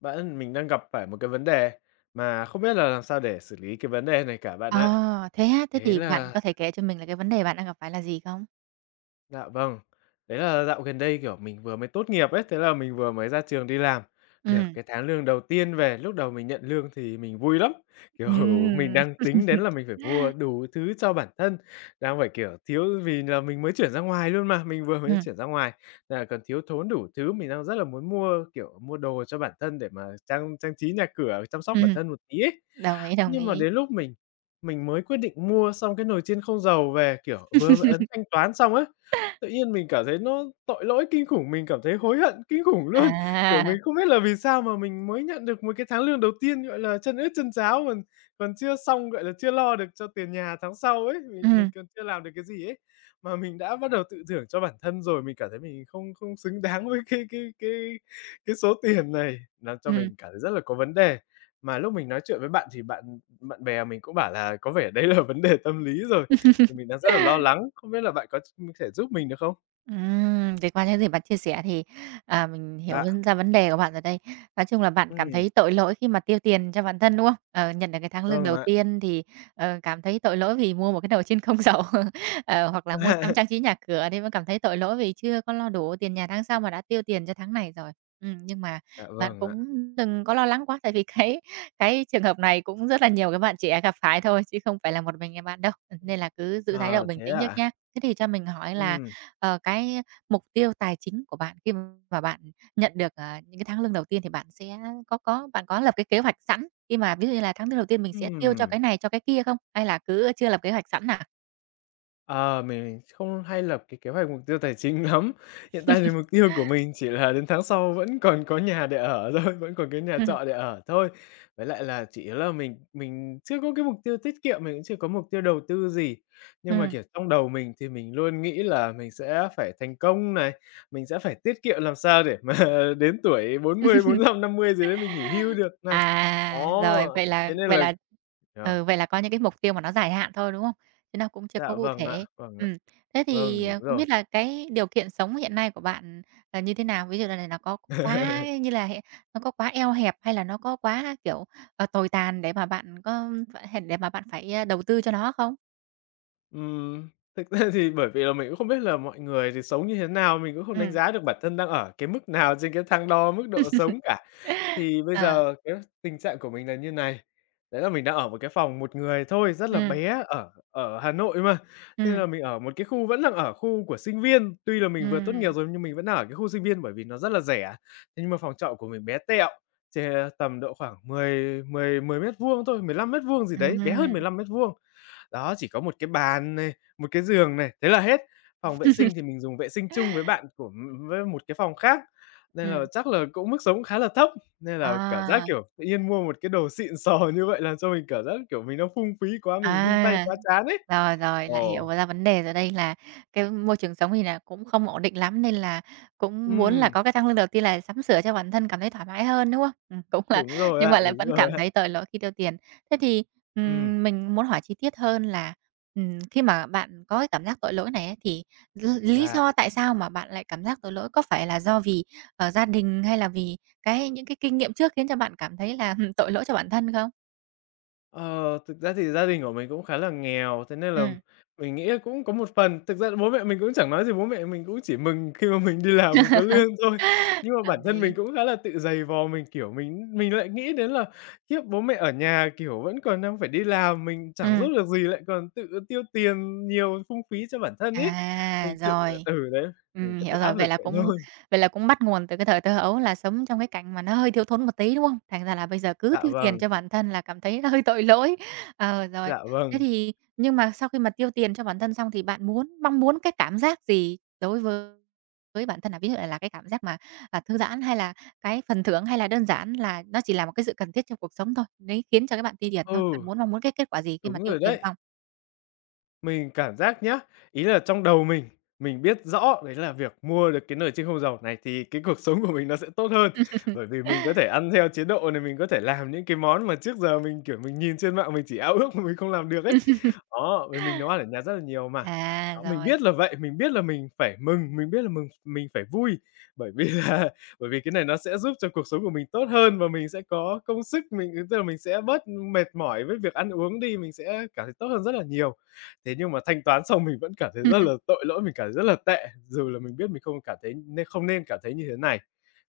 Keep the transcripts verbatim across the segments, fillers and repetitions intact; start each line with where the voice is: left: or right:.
left: Bạn, mình đang gặp phải một cái vấn đề mà không biết là làm sao để xử lý cái vấn đề này cả bạn ạ.
right: Ờ, thế á? Thế
left: Đấy
right: thì bạn
left: là
right: có thể kể cho mình là cái vấn đề bạn đang gặp phải là gì không?
left: dạ vâng, đấy là dạo gần đây, kiểu, mình vừa mới tốt nghiệp ấy, thế là mình vừa mới ra trường đi làm, được
right: Ừm,
left: cái tháng lương đầu tiên về, lúc đầu mình nhận lương thì mình vui lắm, kiểu, mình
right: ừm.
left: đang tính đến là mình phải mua đủ thứ cho bản thân, đang phải, kiểu, thiếu vì là mình mới chuyển ra ngoài luôn mà, mình vừa mới
right: Ừm,
left: chuyển ra ngoài, nên là còn thiếu thốn đủ thứ, mình đang rất là muốn mua, kiểu, mua đồ cho bản thân để mà trang trang trí nhà cửa, chăm sóc bản
right: ừm,
left: thân một tí ấy.
right: đồng ý, đồng
left: Nhưng mà
right: ý.
left: đến lúc mình mình mới quyết định mua xong cái nồi chiên không dầu về, kiểu, vừa mới ấn thanh toán xong ấy, tự nhiên mình cảm thấy nó tội lỗi kinh khủng, mình cảm thấy hối hận kinh khủng luôn. Kiểu,
right: À,
left: mình không biết là vì sao mà mình mới nhận được một cái tháng lương đầu tiên, gọi là, chân ướt chân ráo, còn còn chưa xong, gọi là, chưa lo được cho tiền nhà tháng sau ấy, mình mình
right: ừm,
left: còn chưa làm được cái gì ấy, mà mình đã bắt đầu tự thưởng cho bản thân rồi. Mình cảm thấy mình không không xứng đáng với cái cái cái cái số tiền này, làm cho
right: ừm.
left: mình cảm thấy rất là có vấn đề. Mà lúc mình nói chuyện với bạn thì bạn bạn bè mình cũng bảo là có vẻ đấy là vấn đề tâm lý rồi, thì mình đang rất là lo lắng, không biết là bạn có thể giúp mình được không?
right: Ừm, thì qua những gì bạn chia sẻ thì, à, mình hiểu
left: Dạ,
right: hơn ra vấn đề của bạn rồi đây. Nói chung là bạn cảm
left: ừm.
right: thấy tội lỗi khi mà tiêu tiền cho bản thân, đúng không? Ờ, nhận được cái tháng lương
left: Vâng
right: đầu
left: ạ.
right: tiên thì, ờ, cảm thấy tội lỗi vì mua một cái nồi chiên không dầu, ờ, hoặc là mua sắm trang trí nhà cửa thì vẫn cảm thấy tội lỗi vì chưa có lo đủ tiền nhà tháng sau mà đã tiêu tiền cho tháng này rồi. Ừm, nhưng mà
left: Dạ
right: bạn
left: vâng ạ.
right: cũng đừng có lo lắng quá tại vì cái cái trường hợp này cũng rất là nhiều các bạn trẻ gặp phải thôi chứ không phải là một mình em bạn đâu, nên là cứ giữ thái độ
left: Ờ,
right: bình
left: thế
right: tĩnh trước
left: à?
right: nhá. Thế thì cho mình hỏi là
left: Ừm,
right: ờ, cái mục tiêu tài chính của bạn khi mà bạn nhận được, ờ, những cái tháng lương đầu tiên thì bạn sẽ có có bạn có lập cái kế hoạch sẵn khi mà ví dụ như là tháng lương đầu tiên mình sẽ tiêu cho
left: ừm.
right: cái này, cho cái kia không? Hay là cứ chưa lập kế hoạch sẵn à?
left: Ờ, mình không hay lập cái kế hoạch mục tiêu tài chính lắm. Hiện tại thì mục tiêu của mình chỉ là đến tháng sau vẫn còn có nhà để ở thôi, vẫn còn cái nhà
right: Ừm,
left: trọ để ở thôi. Với lại là chủ yếu là mình mình chưa có cái mục tiêu tiết kiệm, mình cũng chưa có mục tiêu đầu tư gì. Nhưng mà,
right: ừm.
left: kiểu, trong đầu mình thì mình luôn nghĩ là mình sẽ phải thành công này, mình sẽ phải tiết kiệm làm sao để mà đến tuổi bốn mươi, năm mươi gì đấy mình nghỉ hưu được này.
right: À, rồi,
left: Đó,
right: vậy là
left: thế nên
right: vậy
left: là
right: là
left: ờ,
right: ừ, vậy là có những cái mục tiêu mà nó dài hạn thôi, đúng không? Chứ nó cũng chưa có
left: dạ
right: cụ
left: vâng ạ,
right: thể.
left: vâng ạ,
right: Ừm, thế
left: vâng,
right: thì,
left: đúng
right: ờ, không biết
left: rồi.
right: là cái điều kiện sống hiện nay của bạn là như thế nào? Ví dụ là nó có quá như là hiện nó có quá eo hẹp hay là nó có quá, kiểu, ờ, tồi tàn để mà bạn có phải để mà bạn phải, a, đầu tư cho nó không?
left: Ừm, thực ra thì bởi vì là mình cũng không biết là mọi người thì sống như thế nào, mình cũng không đánh
right: Ừm.
left: giá được bản thân đang ở cái mức nào trên cái thang đo mức độ sống cả. Thì bây
right: Ờ,
left: giờ cái tình trạng của mình là như này, đấy là mình đang ở một cái phòng một người thôi, rất là
right: ừm,
left: bé ở ở Hà Nội mà, nên
right: ừm,
left: là mình ở một cái khu vẫn đang ở khu của sinh viên. Tuy là
right: ừm,
left: mình vừa tốt nghiệp
right: ừm.
left: rồi nhưng mình vẫn đang ở cái khu sinh viên bởi vì nó rất là rẻ. Thế nhưng mà phòng trọ của mình bé tẹo, chà, tầm độ khoảng mười mười mười mét vuông thôi, mười lăm mét vuông gì đấy, bé hơn mười lăm mét vuông. Đó, chỉ có một cái bàn này, một cái giường này, thế là hết.
right: Ừm,
left: Phòng vệ sinh thì mình dùng vệ sinh chung với bạn của với một cái phòng khác, nên là chắc là cũng mức sống khá là thấp, nên là cảm giác,
right: à,
left: kiểu, tự nhiên mua một cái đồ xịn sò như vậy làm cho mình cảm giác, kiểu, mình đang phung phí quá, mình vung tay
right: à.
left: quá trán ấy.
right: Rồi, rồi, lại hiểu
left: Ồ,
right: ra vấn đề rồi đây là cái môi trường sống thì là cũng không ổn định lắm, nên là cũng muốn là
left: ừm,
right: có cái tăng lương đầu tiên là sắm sửa cho bản thân cảm thấy thoải mái hơn, đúng không? Ừm, cũng là
left: đúng rồi
right: nhưng mà
left: ạ,
right: lại
left: đúng
right: vẫn
left: rồi
right: cảm
left: ạ.
right: thấy tội lỗi khi tiêu tiền. Thế thì,
left: Ừm,
right: ừm, mình muốn hỏi chi tiết hơn là, ừm, khi mà bạn có cái cảm giác tội lỗi này ấy, thì l lý
left: là
right: do tại sao mà bạn lại cảm giác tội lỗi? Có phải là do vì, ở gia đình hay là vì cái những cái kinh nghiệm trước khiến cho bạn cảm thấy là, tội lỗi cho bản thân không?
left: Ờ, thực ra thì gia đình của mình cũng khá là nghèo, thế nên là
right: Ừm.
left: mình nghĩ cũng có một phần. Thực ra bố mẹ mình cũng chẳng nói gì, bố mẹ mình cũng chỉ mừng khi mà mình đi làm mình có lương thôi. Nhưng mà bản
right: Đồng
left: thân mình
right: ý.
left: cũng khá là tự dày vò, mình, kiểu, mình mình lại nghĩ đến là khiếp bố mẹ ở nhà, kiểu, vẫn còn đang phải đi làm, mình chẳng giúp
right: Ừm.
left: được gì lại còn tự tiêu tiền nhiều, phung phí cho bản thân ấy.
right: À,
left: Mình tự
right: rồi.
left: ừ, đấy, mình
right: Ừm,
left: cứ tự
right: hiểu rồi.
left: áp
right: Vậy
left: lực
right: là
left: vậy
right: cũng
left: thôi.
right: vậy là cũng bắt nguồn từ cái thời thơ ấu là sống trong cái cảnh mà nó hơi thiếu thốn một tí, đúng không? Thành ra là bây giờ cứ
left: Dạ
right: tiêu tiền
left: vâng,
right: cho bản thân là cảm thấy hơi tội lỗi. Ờ, rồi.
left: dạ
right: Thế
left: vâng.
right: thì nhưng mà sau khi mà tiêu tiền cho bản thân xong thì bạn muốn mong muốn cái cảm giác gì đối với với bản thân là ví dụ là cái cảm giác mà, à, thư giãn hay là cái phần thưởng hay là đơn giản là nó chỉ là một cái sự cần thiết trong cuộc sống thôi, đấy khiến cho các bạn tiêu tiền thôi? Bạn
left: Ừ,
right: muốn mong muốn cái kết quả gì khi mà
left: đúng
right: tiêu
left: rồi
right: tiền
left: đấy.
right: xong?
left: Mình cảm giác nhá, ý là trong đầu mình, mình biết rõ đấy là việc mua được cái nồi chiên không dầu này thì cái cuộc sống của mình nó sẽ tốt hơn, bởi vì mình có thể ăn theo chế độ này, mình có thể làm những cái món mà trước giờ mình, kiểu, mình nhìn trên mạng mình chỉ ao ước mà mình không làm được ấy. Đó, vì mình nấu ăn ở nhà rất là nhiều mà.
right: À,
left: Đó, mình
right: rồi.
left: biết là vậy, mình biết là mình phải mừng, mình biết là mừng mình phải vui, bởi vì là bởi vì cái này nó sẽ giúp cho cuộc sống của mình tốt hơn và mình sẽ có công sức, mình tức là mình sẽ bớt mệt mỏi với việc ăn uống đi, mình sẽ cảm thấy tốt hơn rất là nhiều. Thế nhưng mà thanh toán xong mình vẫn cảm thấy rất là tội lỗi, mình cảm thấy rất là tệ, dù là mình biết mình không cảm thấy nên không nên cảm thấy như thế này.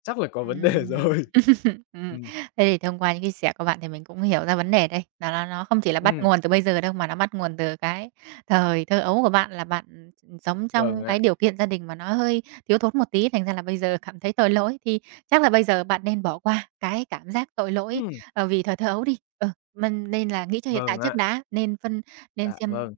left: Chắc là có vấn đề
right: À.
left: rồi.
right: Ừm.
left: Ừm.
right: Thế thì thông qua những cái chia sẻ của bạn thì mình cũng hiểu ra vấn đề đây, đó là nó không chỉ là bắt
left: Ừm,
right: nguồn từ bây giờ đâu, mà nó bắt nguồn từ cái thời thơ ấu của bạn là bạn, sống
left: vâng
right: trong
left: ạ.
right: cái điều kiện gia đình mà nó hơi thiếu thốn một tí, thành ra là bây giờ cảm thấy tội lỗi. Thì chắc là bây giờ bạn nên bỏ qua cái cảm giác tội lỗi,
left: Ừm,
right: ờ, vì thời thơ ấu đi. Ừ, mình nên là nghĩ cho hiện tại
left: vâng
right: trước
left: ạ.
right: đã, nên phân nên
left: Dạ
right: xem
left: vâng.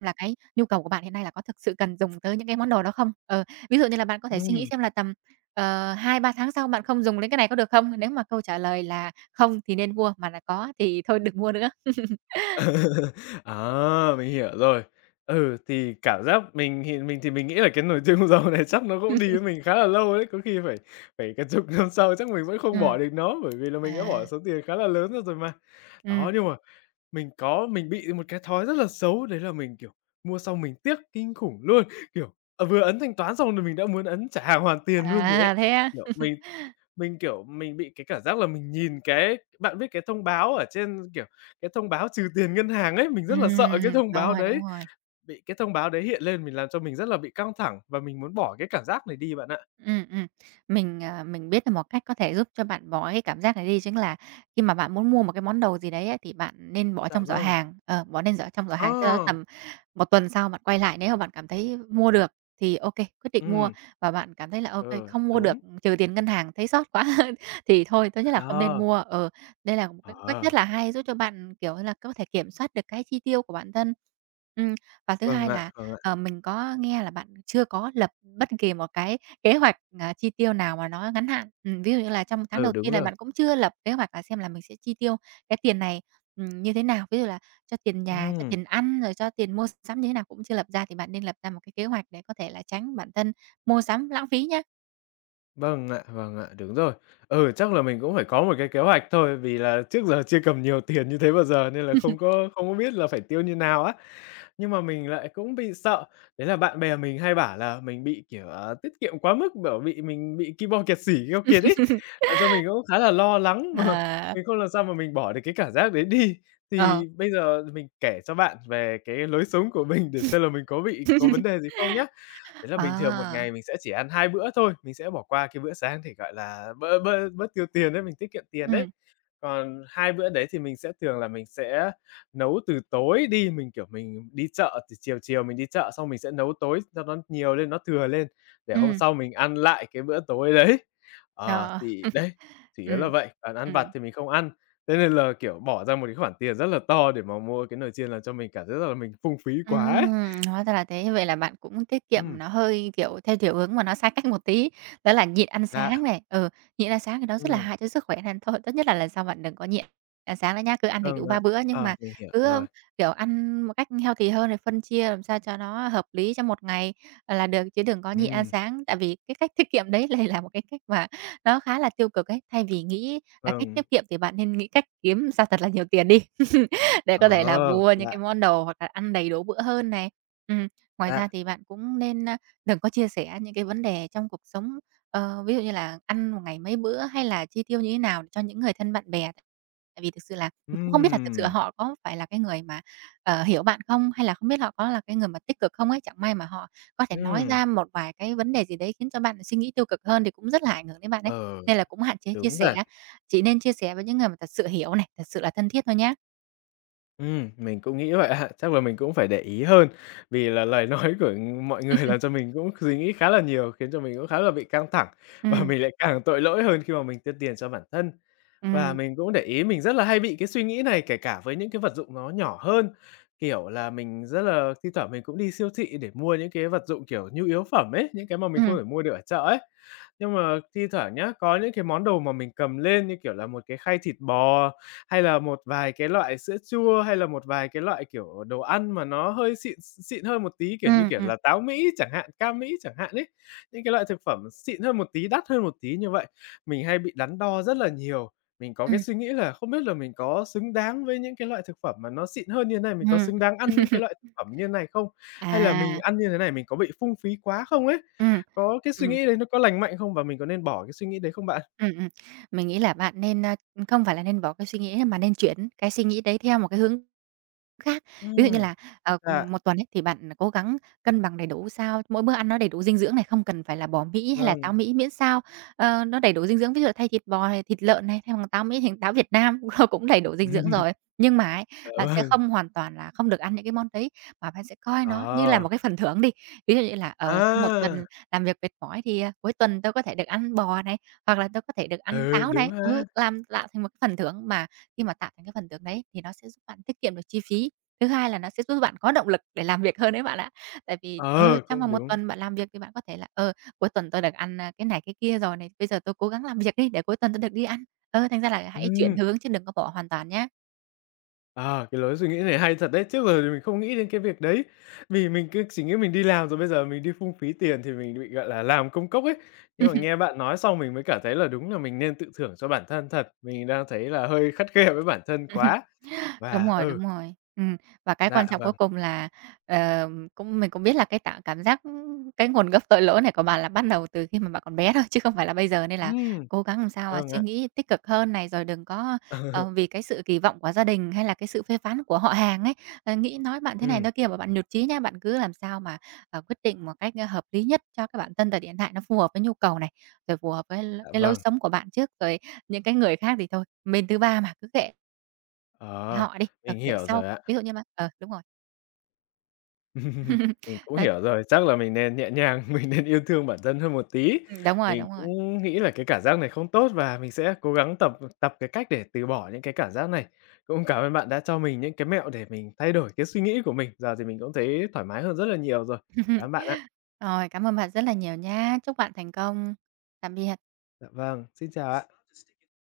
right: là cái nhu cầu của bạn hiện nay là có thực sự cần dùng tới những cái món đồ đó không? Ờ, ví dụ như là bạn có thể suy nghĩ
left: Ừm.
right: xem là tầm Ờ, hai ba tháng sau bạn không dùng đến cái này có được không? Nếu mà câu trả lời là "không" thì nên mua, mà là "có" thì thôi đừng mua nữa.
left: À, mình hiểu rồi. Ừ, thì cảm giác mình thì mình thì mình nghĩ là cái nồi chiên không dầu này chắc nó cũng đi với mình khá là lâu đấy, có khi phải phải cả chục năm sau chắc mình vẫn không
right: Ừm,
left: bỏ được nó, bởi vì là mình đã
right: à,
left: bỏ số tiền khá là lớn ra rồi mà.
right: ừm,
left: Đó, nhưng mà Mình có, mình bị một cái thói rất là xấu, đấy là mình, kiểu, mua xong mình tiếc kinh khủng luôn. Kiểu, ờ, vừa ấn thanh toán xong là mình đã muốn ấn trả hàng hoàn tiền luôn rồi ấy.
right: à, thế á?
left: Kiểu, mình mình, kiểu, mình bị cái cảm giác là mình nhìn cái bạn biết cái thông báo ở trên, kiểu, cái thông báo trừ tiền ngân hàng ấy, mình rất là sợ cái
right: Ừm,
left: thông
right: đúng
left: báo
right: rồi, đúng
left: đấy.
right: rồi.
left: Bị cái thông báo đấy hiện lên mình làm cho mình rất là bị căng thẳng và mình muốn bỏ cái cảm giác này đi bạn ạ.
right: Ừm, ừm. Mình, ờ, mình biết là một cách có thể giúp cho bạn bỏ cái cảm giác này đi chính là khi mà bạn muốn mua một cái món đồ gì đấy ấy, thì bạn nên bỏ
left: Dạ
right: trong giỏ
left: vâng.
right: hàng, ờ, bỏ nên giỏ trong giỏ
left: Ờ,
right: hàng, sau đó tầm một tuần sau bạn quay lại, nếu mà bạn cảm thấy mua được thì ok quyết định mua
left: ừm,
right: và bạn cảm thấy là ok
left: ờ,
right: không mua được,
left: đúng.
right: trừ tiền ngân hàng thấy sót quá thì thôi, tốt nhất là không nên
left: Ờ,
right: mua. Ừ, đây là một cái cách rất
left: ờ,
right: là hay giúp cho bạn, kiểu như là, có thể kiểm soát được cái chi tiêu của bản thân. Ừm, và thứ
left: vâng
right: hai
left: ạ,
right: là
left: vâng ạ.
right: Ờ, mình có nghe là bạn chưa có lập bất kỳ một cái kế hoạch, à, chi tiêu nào mà nó ngắn hạn. Ừm, ví dụ như là trong tháng
left: Ừ,
right: đầu
left: đúng
right: tiên là
left: rồi.
right: bạn cũng chưa lập kế hoạch là xem là mình sẽ chi tiêu cái tiền này, ừm, như thế nào, ví dụ là cho tiền nhà, cho
left: Ừm.
right: tiền ăn, rồi cho tiền mua sắm như thế nào cũng chưa lập ra thì bạn nên lập ra một cái kế hoạch để có thể là tránh bản thân mua sắm lãng phí nhá.
left: Vâng ạ, vâng ạ, đúng rồi. Ừ, chắc là mình cũng phải có một cái kế hoạch thôi, vì là trước giờ chưa cầm nhiều tiền như thế bao giờ nên là không có không có biết là phải tiêu như nào á. Nhưng mà mình lại cũng bị sợ, đấy là bạn bè mình hay bảo là mình bị, kiểu, ờ, tiết kiệm quá mức, bảo bị mình bị ki bo kẹt xỉ, keo kiệt ấy, làm cho mình cũng khá là lo lắng mà
right: Ờ,
left: mình không làm sao mà mình bỏ được cái cảm giác đấy đi.
right: ờ,
left: Thì bây giờ mình kể cho bạn về cái lối sống của mình để xem là mình có bị có vấn đề gì không nhá. Đấy là bình thường một
right: à,
left: ngày mình sẽ chỉ ăn hai bữa thôi, mình sẽ bỏ qua cái bữa sáng để, gọi là, bớt bớt bớt tiêu tiền đấy, mình tiết kiệm tiền
right: ừ
left: đấy. Còn hai bữa đấy thì mình sẽ thường là mình sẽ nấu từ tối đi, mình, kiểu, mình đi chợ thì chiều chiều mình đi chợ xong mình sẽ nấu tối cho nó nhiều lên, nó thừa lên để hôm
right: ừ
left: sau mình ăn lại cái bữa tối đấy.
right: trời
left: Ờ,
right: ơi,
left: thì đấy, chủ yếu là
right: ừm,
left: vậy, còn ăn vặt
right: ừm.
left: thì mình không ăn, thế nên là, kiểu, bỏ ra một cái khoản tiền rất là to để mà mua cái nồi chiên làm cho mình cảm thấy rất là mình phung phí quá ấy.
right: Ừm, hóa ra là thế. Vậy là bạn cũng tiết kiệm
left: Ừm,
right: nó hơi, kiểu, theo kiểu hướng mà nó sai cách một tí, đó là nhịn ăn sáng
left: lạ.
right: này. Ừ, nhịn ăn sáng thì nó rất là
left: Ừm.
right: hại cho sức khỏe nên thôi tốt nhất là lần sau bạn đừng có nhịn ăn sáng nữa nhá. Cứ ăn đầy đủ
left: Vâng ạ.
right: ba bữa nhưng mà
left: Ờ, mình hiểu
right: cứ, ưm,
left: rồi.
right: kiểu, ăn một cách healthy hơn rồi phân chia làm sao cho nó hợp lý trong một ngày, à, là được, chứ đừng có nhịn ăn
left: Ừm,
right: sáng. Tại vì cái cách tiết kiệm đấy lại là một cái cách mà nó khá là tiêu cực ấy. Thay vì nghĩ là cách
left: vâng.
right: tiết kiệm thì bạn nên nghĩ cách kiếm ra thật là nhiều tiền đi. Để có thể là
left: Ờ,
right: mua những cái
left: lạ
right: món đồ hoặc là ăn đầy đủ bữa hơn này. Ừm, ngoài
left: lạ.
right: ra thì bạn cũng nên, a, đừng có chia sẻ những cái vấn đề trong cuộc sống, ờ, ví dụ như là ăn một ngày mấy bữa hay là chi tiêu như thế nào cho những người thân bạn bè. Tại vì thực sự là mình cũng không biết là thực sự
left: Ừm,
right: họ có phải là cái người mà, ờ, hiểu bạn không, hay là không biết họ có là cái người mà tích cực không ấy. Chẳng may mà họ có thể nói
left: ừm,
right: ra một vài cái vấn đề gì đấy khiến cho bạn suy nghĩ tiêu cực hơn thì cũng rất là ảnh hưởng đến bạn ấy.
left: ờ,
right: Nên là cũng hạn chế chia
left: đúng
right: sẻ,
left: rồi.
right: chỉ nên chia sẻ với những người mà thật sự hiểu này, thật sự là thân thiết thôi nhé.
left: Ừm, mình cũng nghĩ vậy ạ. Chắc là mình cũng phải để ý hơn, vì là lời nói của mọi người làm cho mình cũng suy nghĩ khá là nhiều, khiến cho mình cũng khá là bị căng thẳng và
right: Ừm,
left: mình lại càng tội lỗi hơn khi mà mình tiêu tiền cho bản thân. Và
right: ừm,
left: mình cũng để ý mình rất là hay bị cái suy nghĩ này, kể cả với những cái vật dụng nó nhỏ hơn, kiểu là, mình rất là thi thoảng mình cũng đi siêu thị để mua những cái vật dụng, kiểu, nhu yếu phẩm ấy, những cái mà mình không
right: ừm,
left: thể mua được ở chợ ấy. Nhưng mà thi thoảng nhá, có những cái món đồ mà mình cầm lên như kiểu là một cái khay thịt bò hay là một vài cái loại sữa chua, hay là một vài cái loại, kiểu, đồ ăn mà nó hơi xịn x xịn hơn một tí, kiểu như,
right: ừm,
left: kiểu
right: ừm,
left: là, táo Mỹ chẳng hạn, cam Mỹ chẳng hạn ấy. Những cái loại thực phẩm xịn hơn một tí, đắt hơn một tí như vậy, mình hay bị đắn đo rất là nhiều. Mình có cái
right: ừm,
left: suy nghĩ là không biết là mình có xứng đáng với những cái loại thực phẩm mà nó xịn hơn như thế này, mình có
right: ừm.
left: xứng đáng ăn những cái loại thực phẩm như thế này không? Hay là mình
right: À,
left: ăn như thế này mình có bị phung phí quá không ấy?
right: ừm,
left: Có cái suy
right: ừm,
left: nghĩ đấy nó có lành mạnh không và mình có nên bỏ cái suy nghĩ đấy không bạn?
right: ừm, ừm. Mình nghĩ là bạn nên, a không phải là nên bỏ cái suy nghĩ mà nên chuyển cái suy nghĩ đấy theo một cái hướng Khác. Ví dụ như
left: Ừm.
right: là, ờ,
left: Dạ,
right: ừm, tuần ấy thì bạn cố gắng cân bằng đầy đủ sao mỗi bữa ăn nó đầy đủ dinh dưỡng này, không cần phải là bò Mỹ hay là
left: vâng.
right: táo Mỹ, miễn sao, ờ, nó đầy đủ dinh dưỡng. Ví dụ là thay thịt bò hay thịt lợn này, thay bằng táo Mỹ thành táo Việt Nam, nó cũng đầy đủ dinh dưỡng rồi. Nhưng mà ấy,
left: Dạ
right: bạn sẽ
left: vâng.
right: không hoàn toàn là không được ăn những cái món đấy, mà bạn sẽ coi nó như là
left: Ờ,
right: một cái phần thưởng đi. Ví dụ như là, ở sau một
left: à,
right: tuần làm việc mệt mỏi thì, à, cuối tuần tôi có thể được ăn bò này, hoặc là tôi có thể được ăn
left: ừ,
right: táo
left: đúng
right: này.
left: ha.
right: Ừ, làm tạo thành một cái phần thưởng mà khi mà tạo thành cái phần thưởng đấy thì nó sẽ giúp bạn tiết kiệm được chi phí. Thứ hai là nó sẽ giúp bạn có động lực để làm việc hơn đấy bạn ạ. Tại vì, ừ,
left: Ờ,
right: trong
left: cũng
right: vòng một
left: đúng.
right: tuần bạn làm việc thì bạn có thể là "Ờ, cuối tuần tôi được ăn, a, cái này cái kia rồi này, bây giờ tôi cố gắng làm việc đi để cuối tuần tôi được đi ăn." Ờ, thành ra là hãy chuyển
left: Ừm,
right: hướng chứ đừng có bỏ hoàn toàn nhé.
left: ờ, cái lối suy nghĩ này hay thật đấy, trước giờ thì mình không nghĩ đến cái việc đấy, vì mình cứ chỉ nghĩ mình đi làm rồi bây giờ mình đi phung phí tiền thì mình bị, gọi là, làm công cốc ấy. Nhưng mà nghe bạn nói xong mình mới cảm thấy là đúng là mình nên tự thưởng cho bản thân thật, mình đang thấy là hơi khắt khe với bản thân quá
right: Đúng
left: và
right: rồi,
left: ừ,
right: đúng rồi. Ừm, và cái quan
left: dạ
right: trọng cuối
left: vâng,
right: cùng là, ờ, cũng mình cũng biết là cái tạo cảm giác cái nguồn gốc tội lỗi này của bạn là bắt đầu từ khi mà bạn còn bé thôi, chứ không phải là bây giờ, nên là
left: ừm,
right: cố gắng làm sao, mà
left: vâng
right: suy
left: ạ.
right: nghĩ tích cực hơn này, rồi đừng có, ờ, vì cái sự kỳ vọng của gia đình hay là cái sự phê phán của họ hàng ấy, ờ, nghĩ nói bạn thế này
left: Ừm,
right: nói kia mà bạn nhụt chí nha. Bạn cứ làm sao mà, ờ, quyết định một cách, ơ, hợp lý nhất cho cái bản thân thời hiện tại nó phù hợp với nhu cầu này, rồi phù hợp với l
left: dạ
right: cái lối
left: vâng,
right: sống của bạn trước, rồi những cái người khác thì thôi, bên thứ ba mà, cứ kệ.
left: ờ,
right: Họ đi, ờ,
left: mình
right: để
left: hiểu
right: sau,
left: rồi ạ.
right: ví dụ như mà ờ, đúng rồi.
left: Ừm, mình cũng
right: Đấy,
left: hiểu rồi, chắc là mình nên nhẹ nhàng, mình nên yêu thương bản thân hơn một tí.
right: ừm, đúng rồi,
left: Mình
right: đúng rồi.
left: cũng nghĩ là cái cảm giác này không tốt và mình sẽ cố gắng tập tập cái cách để từ bỏ những cái cảm giác này. Cũng cảm ơn bạn đã cho mình những cái mẹo để mình thay đổi cái suy nghĩ của mình. Giờ thì mình cũng thấy thoải mái hơn rất là nhiều rồi. Cảm ơn bạn ạ.
right: Rồi, cảm ơn bạn rất là nhiều nhá. Chúc bạn thành công. Tạm biệt.
left: Dạ vâng, xin chào ạ.